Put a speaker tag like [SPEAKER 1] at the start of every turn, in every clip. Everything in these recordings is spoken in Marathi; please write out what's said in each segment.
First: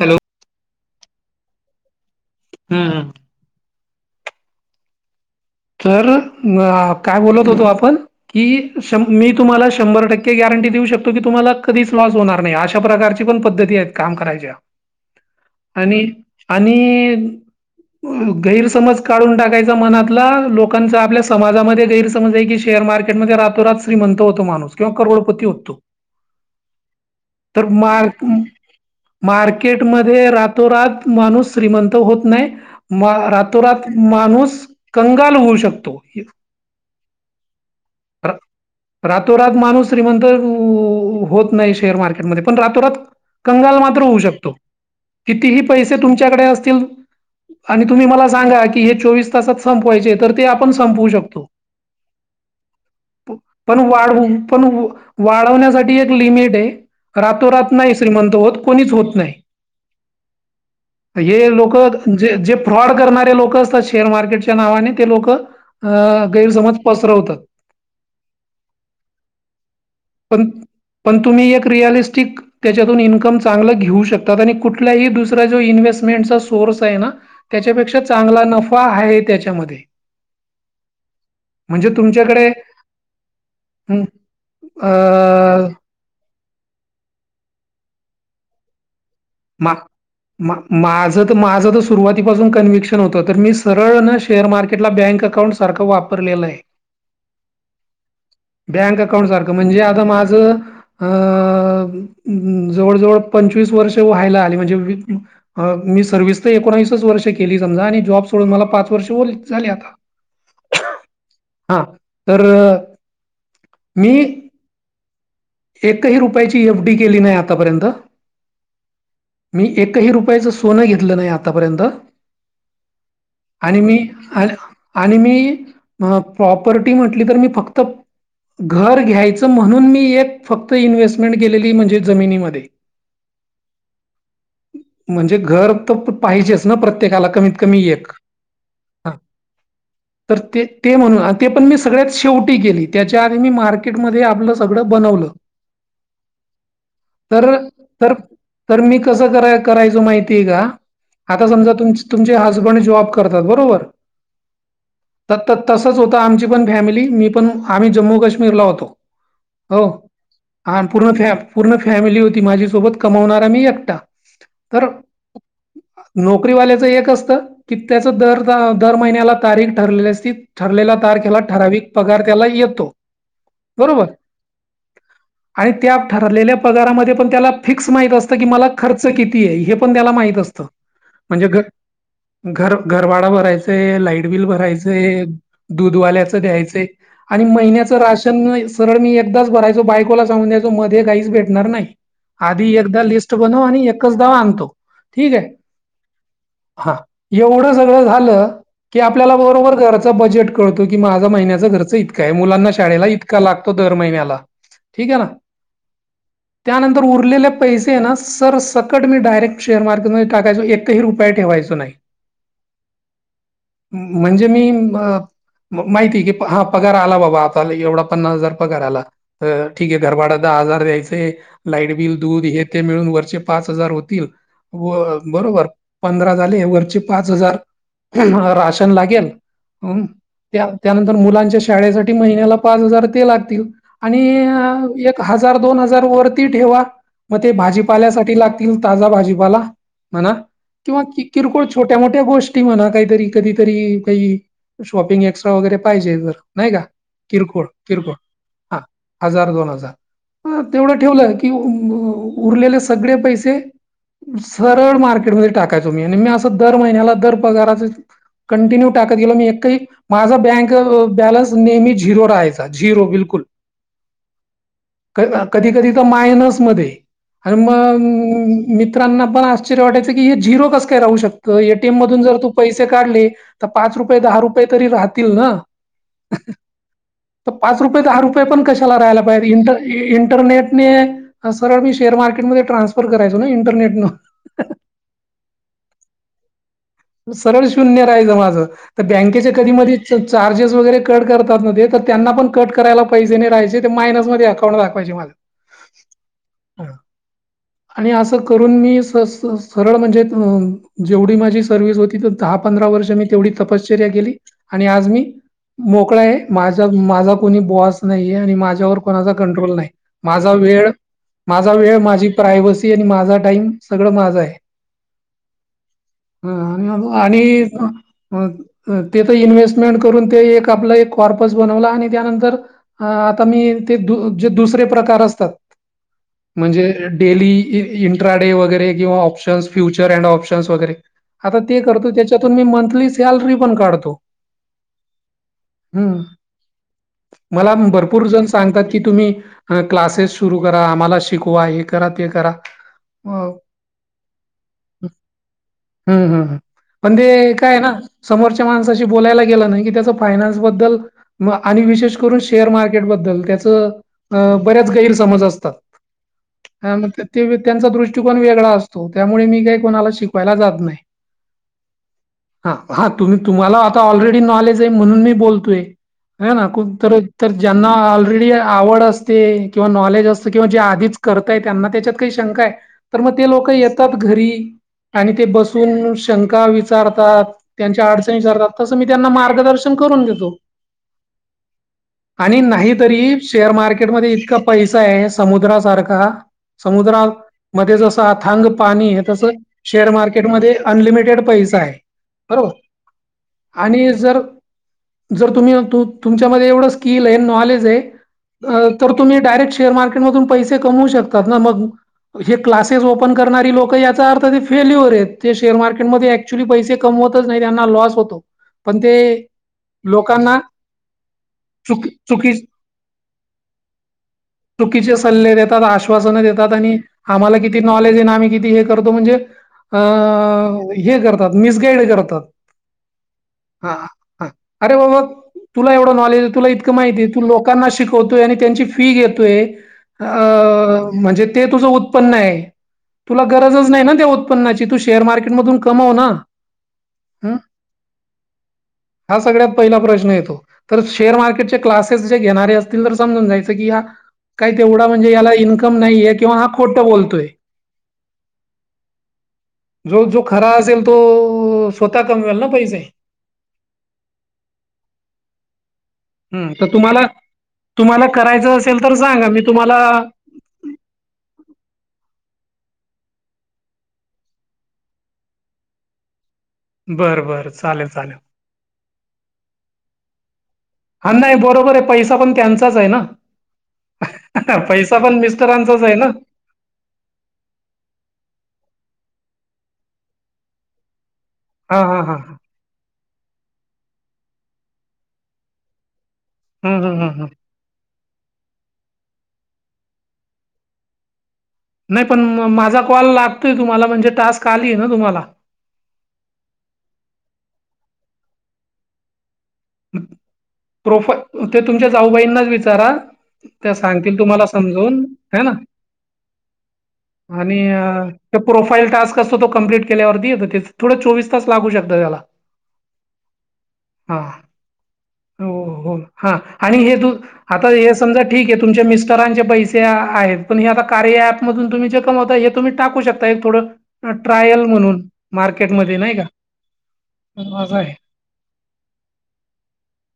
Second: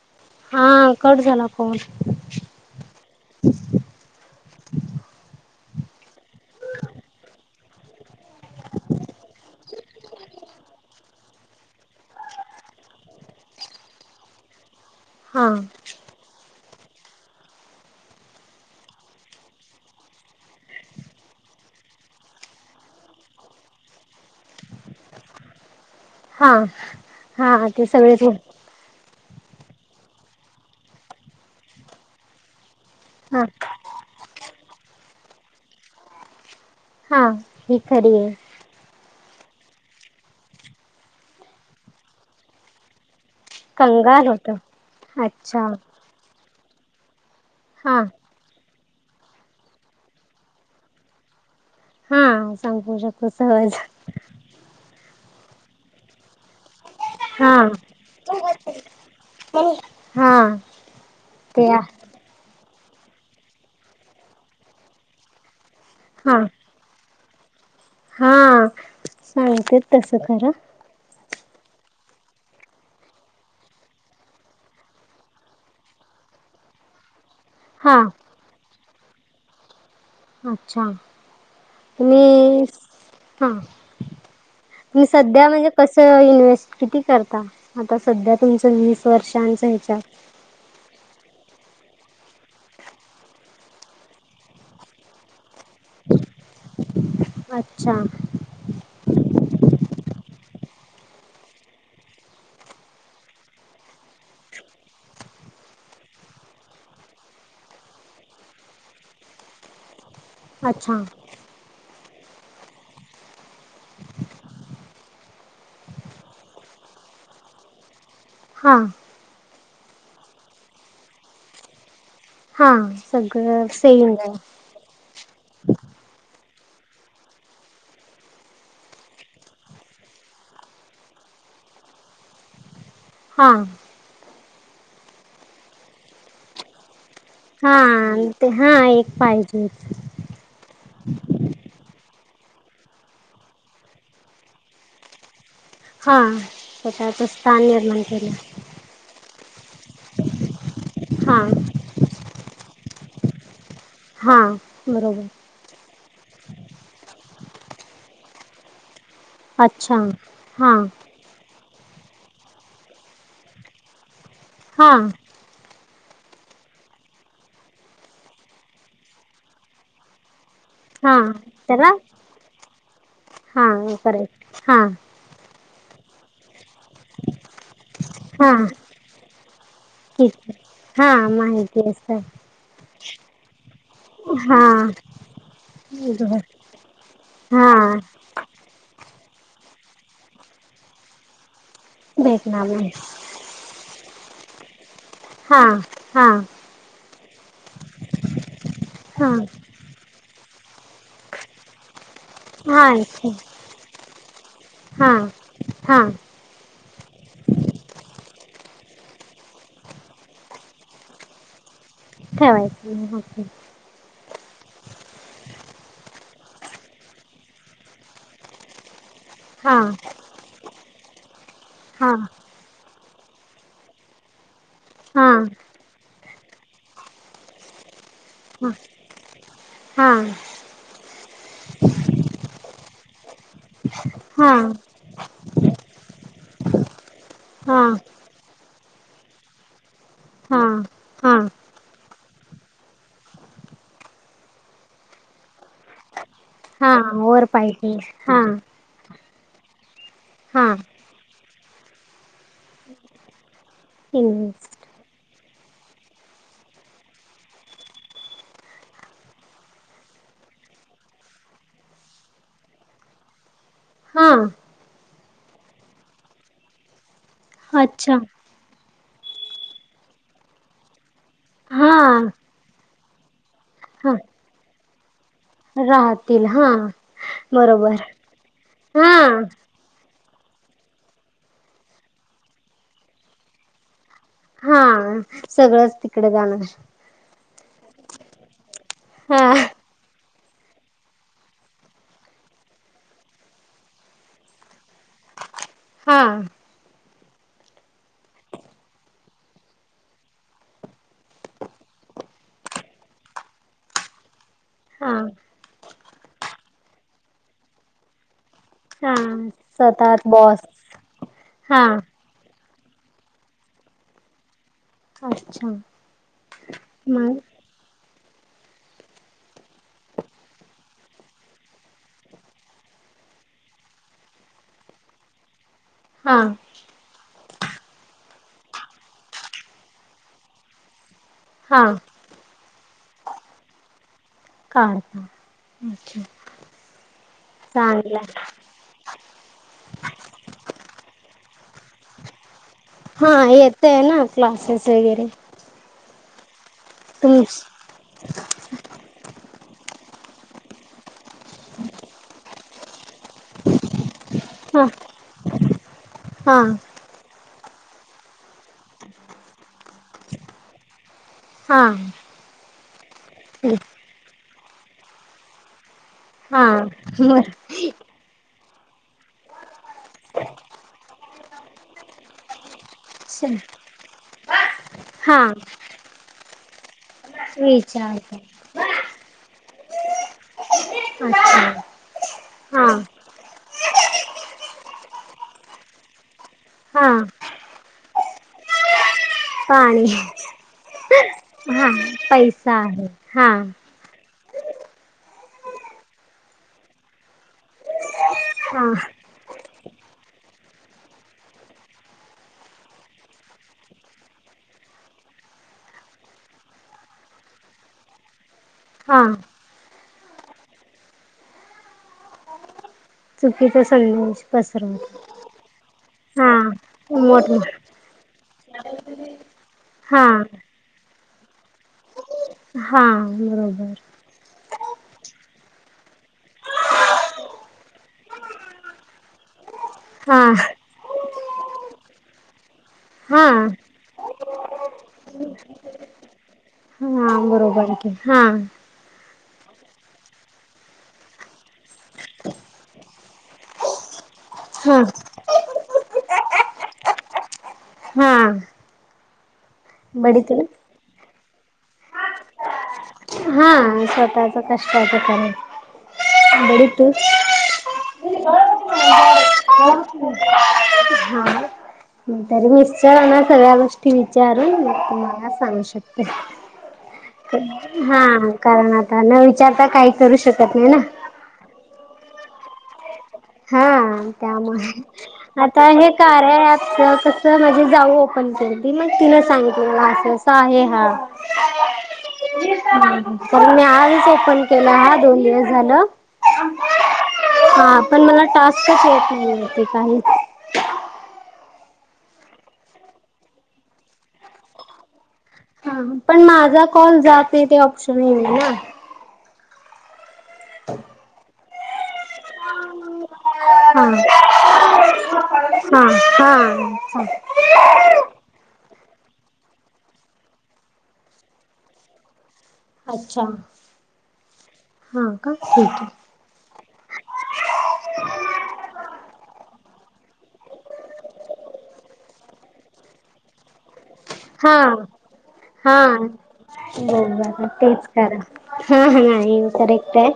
[SPEAKER 1] हॅलो
[SPEAKER 2] हा कट झाला फोन
[SPEAKER 1] हम् हम
[SPEAKER 2] अच्
[SPEAKER 1] तर काय बोलत होतो आपण? की मी तुम्हाला शंभर टक्के गॅरंटी देऊ शकतो की तुम्हाला कधीच लॉस होणार नाही अशा प्रकारची पण पद्धती आहेत काम कराच्या
[SPEAKER 2] हा
[SPEAKER 1] आणि आणि गैरसमज काढून टाकायचा मनातला लोकांचा आपल्या समाजामध्ये गैरसमज आहे की शेअर मार्केटमध्ये रातोरात श्रीमंत होतो माणूस किंवा करोडोपती होतो
[SPEAKER 2] हा,
[SPEAKER 1] तर
[SPEAKER 2] हा ते
[SPEAKER 1] मार
[SPEAKER 2] सगळेच
[SPEAKER 1] मार्केटमध्ये रातोरात माणूस श्रीमंत होत नाही मा
[SPEAKER 2] हा
[SPEAKER 1] रातोरात माणुस काल होऊ शकतो
[SPEAKER 2] हा ही खरी आहे
[SPEAKER 1] रातोरात माणूस श्रीमंत होत नाही शेअर मार्केटमध्ये पण रातोरात कंगाल मात्र होऊ शकतो कितीही
[SPEAKER 2] अच्छा
[SPEAKER 1] पैसे तुमच्याकडे असतील आणि
[SPEAKER 2] हा
[SPEAKER 1] तुम्ही मला सांगा, की हे चोवीस तासात संपवायचे तर ते आपण संपवू शकतो
[SPEAKER 2] हा सांगू शकतो
[SPEAKER 1] पण
[SPEAKER 2] सहज
[SPEAKER 1] वाढवू पण वाढवण्यासाठी एक लिमिट आहे
[SPEAKER 2] हा
[SPEAKER 1] रातोरात नाही श्रीमंत होत कोणीच होत नाही
[SPEAKER 2] हा
[SPEAKER 1] हे
[SPEAKER 2] ते
[SPEAKER 1] लोकं जे फ्रॉड करणारे लोक असतात, शेअर मार्केटच्या नावाने ते लोकं अ
[SPEAKER 2] हा
[SPEAKER 1] गैरसमज पसरवतात
[SPEAKER 2] हा सांगतेत तसं
[SPEAKER 1] पण
[SPEAKER 2] खरं
[SPEAKER 1] पण तुम्ही एक रिअलिस्टिक त्यांच्यातून इन्कम चांगलं घेऊ शकतात, आणि कुठलाही दुसरा जो इन्व्हेस्टमेंटचा सोर्स आहे ना
[SPEAKER 2] हा
[SPEAKER 1] त्यांच्यापेक्षा चांगला नफा हाय त्यांच्यामध्ये.
[SPEAKER 2] अच्छा तुम्ही हा की संध्या म्हणजे
[SPEAKER 1] अ
[SPEAKER 2] कसं च इन्व्हेस्ट किती करता आता संध्या तुमचं वीस वर्षांच
[SPEAKER 1] मा
[SPEAKER 2] हेच्यात.
[SPEAKER 1] माझं तर माझं तर सुरुवातीपासून कन्विक्शन होतं तर मी सरळ न शेअर मार्केटला बँक अकाउंट्स सारखं वापरलेलं हाय.
[SPEAKER 2] अच्छा
[SPEAKER 1] बँक अकाउंट सारखं म्हणजे आता माझं अ जवळ जवळ पंचवीस वर्ष व्हायला आली म्हणजे वी मी सर्व्हिस तर एकोणवीसच वर्ष केली समजा आणि जॉब सोडून मला पाच वर्ष उर झाली आता. [unintelligible]
[SPEAKER 2] अच्छा.
[SPEAKER 1] हा तर मी एकही रुपयाची एफ डी केली नाही आतापर्यंत.
[SPEAKER 2] हा.
[SPEAKER 1] मी एकही रुपयाचं सोनं घेतलं नाही आतापर्यंत
[SPEAKER 2] हा सगळं
[SPEAKER 1] आणि मी
[SPEAKER 2] सेम
[SPEAKER 1] आणि आणि मी अ प्रॉपर्टी म्हटली तर मी फक्त घर घ्यायचं म्हणून मी एक फक्त इन्व्हेस्टमेंट केलेली म्हणजे जमिनीमध्ये.
[SPEAKER 2] हा.
[SPEAKER 1] म्हणजे घर तर पाहिजेच ना प्रत्येक एकाला कमी
[SPEAKER 2] हा
[SPEAKER 1] एक
[SPEAKER 2] ते हा एक पाहिजेच.
[SPEAKER 1] तर ते ते म्हणून ते पण मी सगळ्यात शेवटी केली त्याच्या आधी मी मार्केटमधे आपलं सगळं बनवलं.
[SPEAKER 2] हां तर त्यातच
[SPEAKER 1] तर
[SPEAKER 2] स्थान निर्माण
[SPEAKER 1] तर
[SPEAKER 2] केल.
[SPEAKER 1] तर मी कसं करा करायचं करायचो माहिती आहे का
[SPEAKER 2] हा
[SPEAKER 1] आता समजा तुमची तुमचे हजबंड जॉब करतात बरोबर.
[SPEAKER 2] हा बरोबर.
[SPEAKER 1] त त तसच होतं आमची पण फॅमिली मी पण आम्ही जम्मू काश्मीरला होतो.
[SPEAKER 2] अच्छा
[SPEAKER 1] हा पूर्ण फॅ पूर्ण फॅमिली होती माझ्या सोबत कमवणारा मी एकटा कर
[SPEAKER 2] हा
[SPEAKER 1] नोकरीवाल्याचं एक असतं की त्याचं दर दा महिन्याला तारीख ठरलेली असती. ठरलेला
[SPEAKER 2] हा
[SPEAKER 1] तार केला
[SPEAKER 2] त्याला
[SPEAKER 1] ठराविक पगार त्याला येतो
[SPEAKER 2] हा
[SPEAKER 1] बरोबर
[SPEAKER 2] करेक्ट हा
[SPEAKER 1] आणि त्या ठरलेल्या पगारामध्ये ण त्याला फिक्स माहित असत की
[SPEAKER 2] हा
[SPEAKER 1] मला खर्च किती आहे हे पण त्याला
[SPEAKER 2] ठीक
[SPEAKER 1] माहित
[SPEAKER 2] आहे
[SPEAKER 1] असतं.
[SPEAKER 2] हा
[SPEAKER 1] म्हणजे घ
[SPEAKER 2] माहिती अस
[SPEAKER 1] घर घरभाडा भरायचंय, लाईट बिल
[SPEAKER 2] हा
[SPEAKER 1] भरायचंय,
[SPEAKER 2] बर
[SPEAKER 1] दूधवाल्याचं द्यायचय. आणि
[SPEAKER 2] हा
[SPEAKER 1] महिन्याचं राशन सरळ मी एकदाच भरायचो बायकोला सांगून द्यायचो मध्ये काहीच भेटणार नाही. तर
[SPEAKER 2] भेटणार
[SPEAKER 1] आधी
[SPEAKER 2] नाही
[SPEAKER 1] एकदा लिस्ट बनव आणि एकचदा आणतो ठीक हाय.
[SPEAKER 2] हा हा
[SPEAKER 1] हा एवढं सगळं झालं की
[SPEAKER 2] हा
[SPEAKER 1] आपल्याला बरोबर घरचा बजेट कळतो की माझा महिन्याचा खर्च इतका हाय. मुलांना
[SPEAKER 2] हा
[SPEAKER 1] शाळेला
[SPEAKER 2] इथे
[SPEAKER 1] इतका लागतो दर महिन्याला.
[SPEAKER 2] हा
[SPEAKER 1] ठीक आहे ना.
[SPEAKER 2] हा
[SPEAKER 1] त्यानंतर उरलेले पैसे ना सर सकट मी डायरेक्ट शेअर मार्केटमध्ये टाकायचो एकही रुपया ठेवायचो नाही.
[SPEAKER 2] ठेवायच नाही
[SPEAKER 1] म्हणजे मी अ माहिती की हा पगार आला बाबा आता एवढा पन्नास हजार पगार आला. अ
[SPEAKER 2] हा
[SPEAKER 1] ठीक हे घर भाडा दहा हजार द्यायचे, लाईट
[SPEAKER 2] हा
[SPEAKER 1] बिल, दूध हे ते मिळून वरचे पाच हजार होतील व
[SPEAKER 2] हा हा
[SPEAKER 1] बरोबर. पंधरा झाले, वरचे पाच हजार राशनला गेल.
[SPEAKER 2] हा
[SPEAKER 1] त्या त्यानंतर मुलांच्या शाळेसाठी महिन्याला पाच हजार ते लागतील आणि
[SPEAKER 2] हा
[SPEAKER 1] हजार, दोन हजार वर ती ठेवा मग ते
[SPEAKER 2] हा
[SPEAKER 1] भाजीपाल्यासाठी लाग [unintelligible] ताजा भाजीपाला म्हणा.
[SPEAKER 2] हा
[SPEAKER 1] किंवा
[SPEAKER 2] हा
[SPEAKER 1] किरकोळ छोट्या मोठ्या गोष्टी म्हणा काही तरी कधी तरी काही शॉपिंग एक्स्ट्रा वगैरे पाहिजे, जर नाही का
[SPEAKER 2] हा वर
[SPEAKER 1] किरकोळ
[SPEAKER 2] पाहिजे
[SPEAKER 1] किरकोळ. हा हजार दोन हजार
[SPEAKER 2] हा
[SPEAKER 1] तेवढं ठेवलंय की उरलेले सगळे पैसे स
[SPEAKER 2] इन्व्हेस्ट
[SPEAKER 1] सरळ मार्केट मध्ये टाका तुम्ही मी आणि मी असं दर महिन्याला दर पगाराच कंटिन्यू टाकत गेलो, मी एकही माझा बँक बॅलन्स नेहमी झिरो राहायचा झिरो बिलकुल.
[SPEAKER 2] हा.
[SPEAKER 1] कधी कधी तर मायनस मध्ये आणि मग
[SPEAKER 2] अच्छा
[SPEAKER 1] मित्रांना पण आश्चर्य वाटयचं, की हे झिरो कसं काय राहू शकत
[SPEAKER 2] हा
[SPEAKER 1] एटीएमधून जर तू पैसे काढले पाच
[SPEAKER 2] हा
[SPEAKER 1] रुपये, दहा रुपये तरी राह राहतील ना
[SPEAKER 2] राहतील हा
[SPEAKER 1] पाच
[SPEAKER 2] बरोबर
[SPEAKER 1] रुपये, दहा रुपये पण कशाला
[SPEAKER 2] हा
[SPEAKER 1] राहायला पाहिजे तर इंटरनेटनेे सरळ मी शेअर मार्केटमध्ये ट्रान्सफर करायचो ना इंटरनेट न.
[SPEAKER 2] हा सगळंच तिकडे जाणार.
[SPEAKER 1] सरळ शून्य राहायचं माझं तर
[SPEAKER 2] हा
[SPEAKER 1] बँकेच्या कधी मधी चार्जेस वगैरे कट करतात, न ते तर त्यांना पण कट करायला पैसे नाही राहायचे, ते मायनस मध्ये अकाउंट दाखवायचे माझं. ह
[SPEAKER 2] हा.
[SPEAKER 1] [unintelligible] आणि असं करून मी स- सरळ म्हणजे जेवढी माझी सर्व्हिस होती, तर दहा पंधरा वर्ष मी तेवढी तपश्चर्या केली, आणि आज
[SPEAKER 2] हा
[SPEAKER 1] मी मोकळा आहे, म- माझा कोणी बॉस नाहीये, आणि माझ्यावर
[SPEAKER 2] हा
[SPEAKER 1] कोणाचा कंट्रोल नाही,
[SPEAKER 2] सतत
[SPEAKER 1] माझा
[SPEAKER 2] बॉस हा
[SPEAKER 1] वेळ माझी प्रायवसी आणि माझा टाइम सगळं माझ आहे.
[SPEAKER 2] अच्छा!
[SPEAKER 1] हा
[SPEAKER 2] मग
[SPEAKER 1] आणि हा अ अ तिथे इन्व्हेस्टमेंट करून ते एक आपलं एक कॉर्पस बनवला आणि त्यानंतर अ-आता मी ते दु-जे दुसरे प्रकार असतात.
[SPEAKER 2] हा.
[SPEAKER 1] म्हणजे, डेली इंट्राडे वगैरे किंवा ऑप्शन्स फ्युचर अँड ऑप्शन्स वगैरे. आता ते
[SPEAKER 2] हा
[SPEAKER 1] करतो, त्याच्यातून मी मंथली सॅलरी पण काढतो.
[SPEAKER 2] हा.
[SPEAKER 1] हम, मला न
[SPEAKER 2] चांगला
[SPEAKER 1] भरपूर जन् सांगतात की, तुम्ही क्लासेस सुरु करा आम्हाला शिकवा हे करा ते करा.
[SPEAKER 2] हा,
[SPEAKER 1] अ
[SPEAKER 2] येतय ना क्लासेस वगैरे.
[SPEAKER 1] हम हम पण
[SPEAKER 2] तुम
[SPEAKER 1] ते कायं ना समोरच्या समोरच्या माणसाशी बोलायला गेलं ना, की त्याचा फायनान्स बद्दल मग आणि विशेष करून शेअर मार्केटबद्दल त्याचं अ
[SPEAKER 2] हा
[SPEAKER 1] बऱ्याच गैरसमज असतात. हा म ते ते त्यांचा दृष्टिकोन वेगळा असतो, त्यामुळे मी काही कोणाला शिकवायला जात नाही.
[SPEAKER 2] हा
[SPEAKER 1] हा हा तुम्ही- तुम्हाला आता ऑलरेडी नॉलेज आहे, म्हणून मी बोलतोय. हाय
[SPEAKER 2] हा
[SPEAKER 1] ना, खुप तर
[SPEAKER 2] बर
[SPEAKER 1] -उतर ज्यांना ऑलरेडी आवड असते, किंवा नॉलेज असत, किंवा जे आधीच करताय त्यांना त्याच्यात काही शंका आहे. तर मग ते लोक येतात घरी, आणि
[SPEAKER 2] हा
[SPEAKER 1] ते बसून शंका विचारतात, त्यांच्या अडचणी
[SPEAKER 2] विचारते
[SPEAKER 1] विचारतात, तसं मी त्यांना मार्गदर्शन करून घेतो.
[SPEAKER 2] अच्छा! [unintelligible]
[SPEAKER 1] आणि
[SPEAKER 2] हा
[SPEAKER 1] नाहीतरी, शेअर मार्केटमध्ये इतका पैसा आहे समुद्रासारखा,,
[SPEAKER 2] हा
[SPEAKER 1] समुद्रामध्ये जसा अथांग पाणी आहे तसं.
[SPEAKER 2] पाणी
[SPEAKER 1] शेअर मार्केटमध्ये अनलिमिटेड पैसा
[SPEAKER 2] हा
[SPEAKER 1] आह. बरोबर,,
[SPEAKER 2] पैसा आहे हा
[SPEAKER 1] आणि जर जर तुम्ही, तुमच्यामध्ये एवढं स्किल आह, नॉलेज आह,,
[SPEAKER 2] हा
[SPEAKER 1] तर तुम्ही डायरेक्ट शेअर मार्केटमधून पैसे कमवू शकतात ना, मग हे क्लासेस ओपन करणारी लोक याचा अर्थ ते फेल्युअर आहेत. ते शेअर मार्केटमध्ये ऍक्च्युली पैसे कमवतच नाही त्यांना लॉस होतो,, पण
[SPEAKER 2] हा
[SPEAKER 1] तेऽ लोकांना,, चुकी, चुकीची
[SPEAKER 2] चुकीचा संदेश
[SPEAKER 1] चुकीचे
[SPEAKER 2] पसरवत
[SPEAKER 1] सल्ले देतात आश आश्वासन
[SPEAKER 2] हा
[SPEAKER 1] देतात आणि,,
[SPEAKER 2] मोठ
[SPEAKER 1] आम्हाला किती नॉलेज आहे आनी आम्ही किती हे करतो म्हणजे अ,
[SPEAKER 2] हा
[SPEAKER 1] हे करतात, मिसगाईड करतात, फक्त
[SPEAKER 2] हा बरोबर.
[SPEAKER 1] ह, अरे म मग तुला एवढं नॉलेज य, तुला इतकं माहिती आह, तू लोकांना शिकवतोय, आणि त्यांची फी घेतोयऽ अ,
[SPEAKER 2] हा
[SPEAKER 1] म्हणजे ते तुझ उत्पन्न आहे, तुला
[SPEAKER 2] हा
[SPEAKER 1] गरजच नाही ना तेऽ न्नाची, तू शेअर मार्केट मधून कमाव ना,,
[SPEAKER 2] हा
[SPEAKER 1] अम
[SPEAKER 2] बरोबर हा,
[SPEAKER 1] हा सगळ्यात पहिला प्रश्न येतो. तर शेअर मार्केटचे क्लासेस जे घेणारे असतील तर समजून जायचं की हा काही
[SPEAKER 2] हा
[SPEAKER 1] तेवढा म्हणजे याला इन्कम नाहीये,, किंवा हा खोटं बोलतोय.
[SPEAKER 2] हा,
[SPEAKER 1] जो
[SPEAKER 2] बडी
[SPEAKER 1] जो
[SPEAKER 2] तू
[SPEAKER 1] खरा असेल तो स्वतः कमवेल ना पैसे
[SPEAKER 2] हा स्वतःच कष्ट आहे ठिकाणी
[SPEAKER 1] ह तर तुम्हाला तुम्हाला करायचं असेल तर सांगा मी तुम्हाला म्
[SPEAKER 2] हा तरी निशचार सगळ्या गोष्टी विचारून मी तुम्हाला सांगू शकतो ते
[SPEAKER 1] बरं बर चालेल चालेल
[SPEAKER 2] हा कारण आता न विचारता काही करू शकत नाही ना
[SPEAKER 1] हा नाही बरोबर आहे पैसा पण त्यांचाच आहे ना
[SPEAKER 2] हा त्यामुळे
[SPEAKER 1] पैसा पण
[SPEAKER 2] आता
[SPEAKER 1] मिस्टरांचाच
[SPEAKER 2] हे का
[SPEAKER 1] ना
[SPEAKER 2] आहे आ तर माझे जाऊ ओपन के मग तिला सांगित मला असं असं आहे हा
[SPEAKER 1] हा हा हा हां
[SPEAKER 2] तर मी आजच ओपन केला ह दोन दिवस झालं
[SPEAKER 1] हम हम हम हं
[SPEAKER 2] हा, पण मला टास्कच येत नाही य काहीऽ
[SPEAKER 1] नाही पण माझा कॉल लागतोय तुम्हाला म्हणजे टास्क आलीय ना तुम्हाला.
[SPEAKER 2] हा, पण माझा कॉल जातय ते ऑप्शन येना नाही ना.
[SPEAKER 1] प्रोफा, ते तुमच्या जाऊबाईंनाच विचारा,, त्या सांगतील
[SPEAKER 2] हा
[SPEAKER 1] तुम्हाला समजावून,, ह ना.
[SPEAKER 2] हा हा
[SPEAKER 1] आणि प्रोफाईल टास्क असतो तो कमप्लीट केल्यावरती य थोडं चोवीस तास लागू शकत त्याला
[SPEAKER 2] अच्छा हा का
[SPEAKER 1] हो
[SPEAKER 2] ठीक आहे
[SPEAKER 1] हो हा आणि हे तू आता हे समजा ठीक आहे तुमच्या मिस्टरांचे पैसे आहेत पण हे आता कार्य मध तुम् जे कमवता हे तुम्हीाकू शकता एकथोडं ह
[SPEAKER 2] हा
[SPEAKER 1] ट्रायल म्हणून मार्केट मध्ये
[SPEAKER 2] हा
[SPEAKER 1] नाही का असं आहे
[SPEAKER 2] हम हा येव कररीते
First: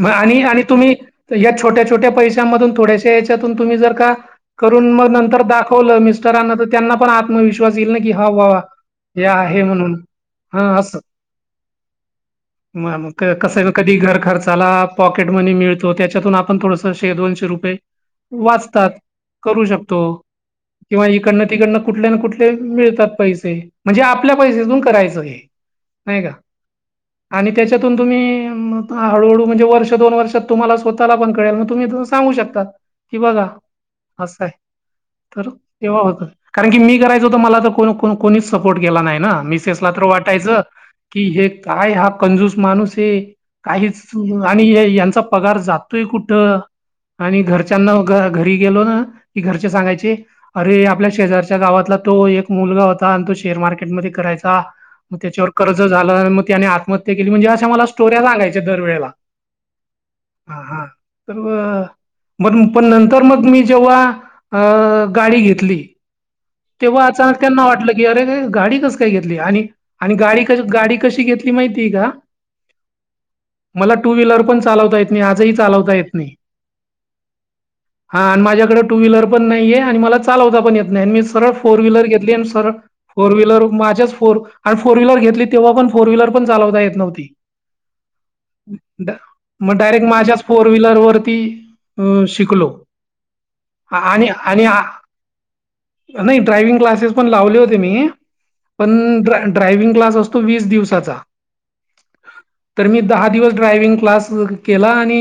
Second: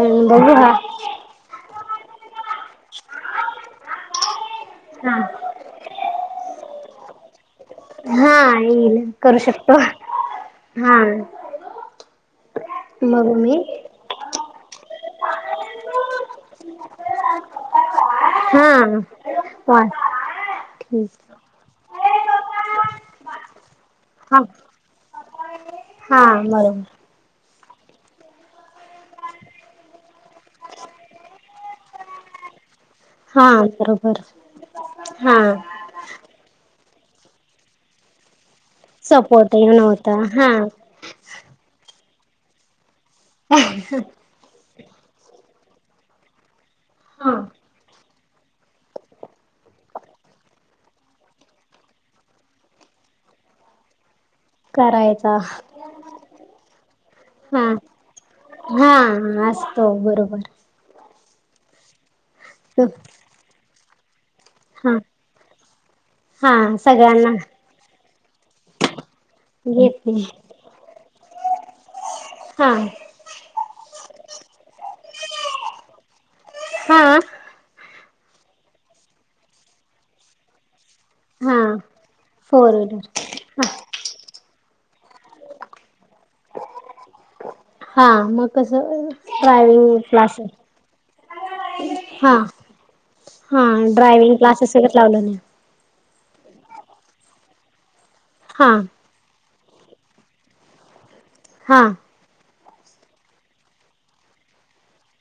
[SPEAKER 1] मग आणि आणि तुम्ही या छोट्या छोट्या पैशांमधून थोड्याश या्याच्यातून तुम्ही जर का करून मग
[SPEAKER 2] हा
[SPEAKER 1] नंतर दाखवलं मी त्यांना पण आत्मविश्वास येईल ना की ह
[SPEAKER 2] हा
[SPEAKER 1] वा हे आहे म्हणून.
[SPEAKER 2] हम्म.
[SPEAKER 1] म कस कधी घर खर्चाला पॉकट मनी मिळतो त्याच्यातून पण थोडस शे दोनशे रुपये
[SPEAKER 2] हा
[SPEAKER 1] वाचतात करू
[SPEAKER 2] वा
[SPEAKER 1] शकतो. किवा
[SPEAKER 2] ठीक
[SPEAKER 1] इकडं ड कुठले ना कुठले मिळतात पैसे म्हणजे आपल्या
[SPEAKER 2] हा
[SPEAKER 1] पैसेेतून करायचं हे.
[SPEAKER 2] हा
[SPEAKER 1] नाही का
[SPEAKER 2] बरो
[SPEAKER 1] आणि त्याच्यातून तुम्ही हळूहळू म्हणजे वर्ष दोन वर्षात तुम्हाला स्वतःला पण कळेल तुम्ही सगू शकतात. कि
[SPEAKER 2] हा
[SPEAKER 1] बघा
[SPEAKER 2] बरोबर
[SPEAKER 1] असं आहे
[SPEAKER 2] हा
[SPEAKER 1] तर तेव्हा होत कारण की मी करायचं होत मला तर कोण कोणीच सपोर्ट केला नाही ना
[SPEAKER 2] सपोर्ट हे
[SPEAKER 1] मिसेसला तर
[SPEAKER 2] नव्हता हा
[SPEAKER 1] वाटायचं कि हे काय हा कंजूस माणूस आहे काहीच आणि यांचा पगार जातोय कुठ
[SPEAKER 2] हा
[SPEAKER 1] आणि घर अच्याना घरी गेलो ना की घरचे सांगायचे अरे आपल्या शेजारच्या गावातला तो एक मुलगा होता आणि तो शेअर मार्केटमध्ये करायचा. ग
[SPEAKER 2] करायचा
[SPEAKER 1] त्याच्यावर कर्ज झाला मग त्याने आत्महत्या केली म्हणजे अस
[SPEAKER 2] हा
[SPEAKER 1] मला स्टोऱ्या सांगायच्या
[SPEAKER 2] हा
[SPEAKER 1] दरवेळेला.
[SPEAKER 2] असतो बरोबर.
[SPEAKER 1] हा तर म पण नंतर मग मी जेव्हा अ
[SPEAKER 2] हा
[SPEAKER 1] गाडी घेतली.
[SPEAKER 2] हा
[SPEAKER 1] तेव्हा
[SPEAKER 2] सगळ्यांना
[SPEAKER 1] अचानक त्यांना वाटलं की अरे गाडी कस काय घेतली आणि
[SPEAKER 2] घेत
[SPEAKER 1] आणि
[SPEAKER 2] नाही
[SPEAKER 1] गाडी गाडी कशी घेतली माहिती का?
[SPEAKER 2] हा.
[SPEAKER 1] मला टू व्हीलर पण चालवता येत नाही आजही चालवता येत नाही.
[SPEAKER 2] हम्म.
[SPEAKER 1] हा आणि माझ्याकडे टू व्हीलर पण नाहीये आणि मला चालवता पण येत नाही मी सरळ
[SPEAKER 2] हा
[SPEAKER 1] फोर व्हीलर घेतली आणि सर फोर व्हीलर माझ्याच फोर आणि फोर व्हीलर घेतली तेव्हा पण फोर व्हीलर पण चालता य नव्हती.
[SPEAKER 2] हा मग. कस
[SPEAKER 1] मग
[SPEAKER 2] ड्रायविंग
[SPEAKER 1] डायरेक्ट माझ्याच
[SPEAKER 2] क्लासेस
[SPEAKER 1] फोर व्हीलर वरती अ
[SPEAKER 2] हा.
[SPEAKER 1] शिकलो
[SPEAKER 2] हा
[SPEAKER 1] आणि
[SPEAKER 2] ड्रायव्हिंग
[SPEAKER 1] आणि
[SPEAKER 2] क्लासेस वगैर लावल नाही.
[SPEAKER 1] नाही ड्रायविंग क्लासेस पण लावले होते मी
[SPEAKER 2] हा
[SPEAKER 1] पण. ड्रायव्हिंग क्लास असतो वीस दिवसांचा.
[SPEAKER 2] हा.
[SPEAKER 1] तर मी दहा दिवस ड्रायविंग क्लास केला आणि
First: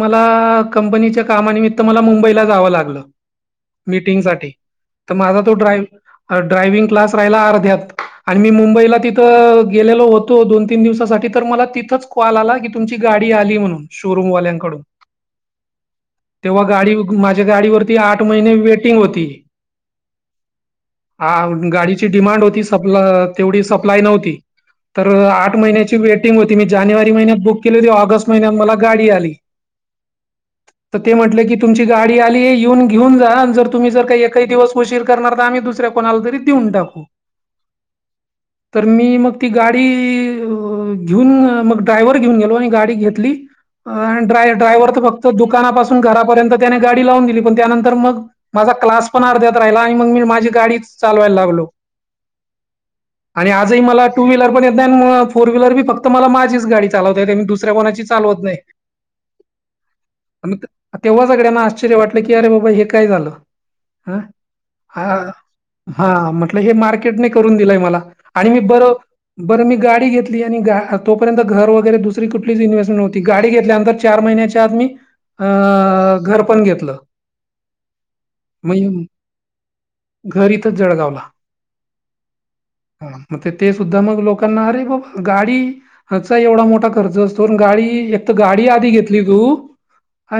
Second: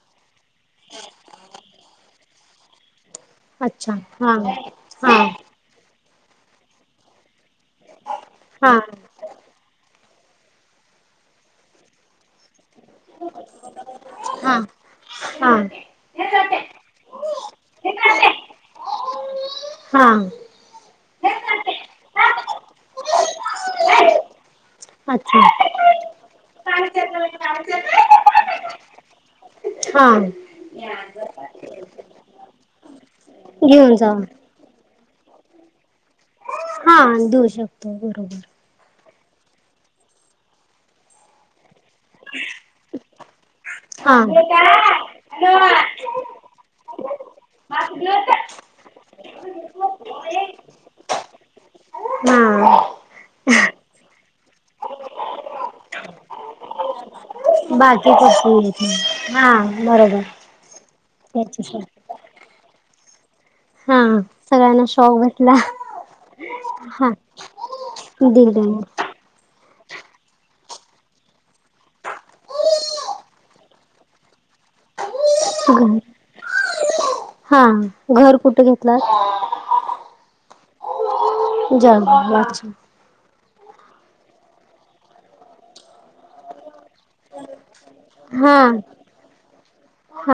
[SPEAKER 1] मला कंपनीच्या कामानिमित्त मला मुंबईला जावं लागलं.
[SPEAKER 2] अच्छा
[SPEAKER 1] मीटिंग
[SPEAKER 2] हा
[SPEAKER 1] सा तर
[SPEAKER 2] हा
[SPEAKER 1] माझा तो ड्राईव्ह ड्रायव्हिंग क्लास राहिला अर्ध्यात आणि मी
[SPEAKER 2] हा हा
[SPEAKER 1] मुंबईला गेलेलो होतो दोन तीन दिवसासाठी तर मला तिथंच कॉल आला तुमची गाडी आली म्हणून
[SPEAKER 2] हा
[SPEAKER 1] शोरूमवाल्यांकडून. तेव्हा गाडी माझ्या गाडीवररती आठ महिने वेटिंग होती.
[SPEAKER 2] हा.
[SPEAKER 1] हा गाडीची डिमांड होती सप् तेवढी सप्लाय नव्हती. तर
[SPEAKER 2] अच्छा
[SPEAKER 1] आठ महिन्याची वेट हो मी
[SPEAKER 2] हा
[SPEAKER 1] जानेवारी महिन्यात बुक केली होती ऑगस्ट महिन्यात मला गाडी आली.
[SPEAKER 2] हा.
[SPEAKER 1] तर ते म्हटलं की तुमची गाडी आली आहे येऊन घेऊन जा जर तुम्ही
[SPEAKER 2] घेऊन
[SPEAKER 1] जर
[SPEAKER 2] जा
[SPEAKER 1] का एकही दिवस उशीर करणार तर आम्ही दुसऱ्या कोणाला तरी देऊन
[SPEAKER 2] हा
[SPEAKER 1] टाकू.
[SPEAKER 2] देऊ शकतो बरोबर
[SPEAKER 1] तर मी मग ती गाडी घेऊन मग ड्रायव्हर घेऊन गेलो आणि गाडी घेतली. अ
[SPEAKER 2] हा.
[SPEAKER 1] ड्राय ड्राय्हर तर फक्त
[SPEAKER 2] हा
[SPEAKER 1] दुकानापासून घरापर्यंत त्याने गाडी लावून दिली पण त्यानंतर मग माझा क्लास पण अर्ध्यात राहिला आणि मंग मी माझी गाडीच चालवायला लागलो.
[SPEAKER 2] नाय
[SPEAKER 1] आणि आजही मला टू व्हीलर पण येत नाय आणि म फोर व्हीलर बी फक्त मला माझीच गाडी चालावता येते मी दुसऱ्या कोणाची
[SPEAKER 2] बाकी
[SPEAKER 1] चालवत नाय.
[SPEAKER 2] गोष्टी येत नाही. हा बरोबर
[SPEAKER 1] आणि मग त तेव्हा सगळ्यांना आश्चर्य
[SPEAKER 2] त्याच्यासाठी
[SPEAKER 1] वाटलं की अरे बाबा हे काय झालं.
[SPEAKER 2] हा
[SPEAKER 1] हं
[SPEAKER 2] सगळ्यांना शॉक
[SPEAKER 1] हा
[SPEAKER 2] बसला.
[SPEAKER 1] हा म्हटलं हे मार्केटने करून दिलंय मला आणि मी
[SPEAKER 2] दिले
[SPEAKER 1] बर बरं मी गाडी घेतली आणि गा आता तोपर्यंत घर वगैरे दुसरी कुठलीच इन्वेस्टमेंट नव्हती गाडी घेतल्यानंतर चार महिन्याच्या आत मी आ घर पण घेतलं.
[SPEAKER 2] हा घर कुठ
[SPEAKER 1] मग
[SPEAKER 2] घेतलात?
[SPEAKER 1] घर इथंच
[SPEAKER 2] [unintelligible]
[SPEAKER 1] हा मग ते ते सुद्धा मग लोकांना अरे बाप! ह्याचा गाडीचा एवढा मोठा खर्च असतोण गाडी एक तर
[SPEAKER 2] हा
[SPEAKER 1] गाडी आधी घेतली तू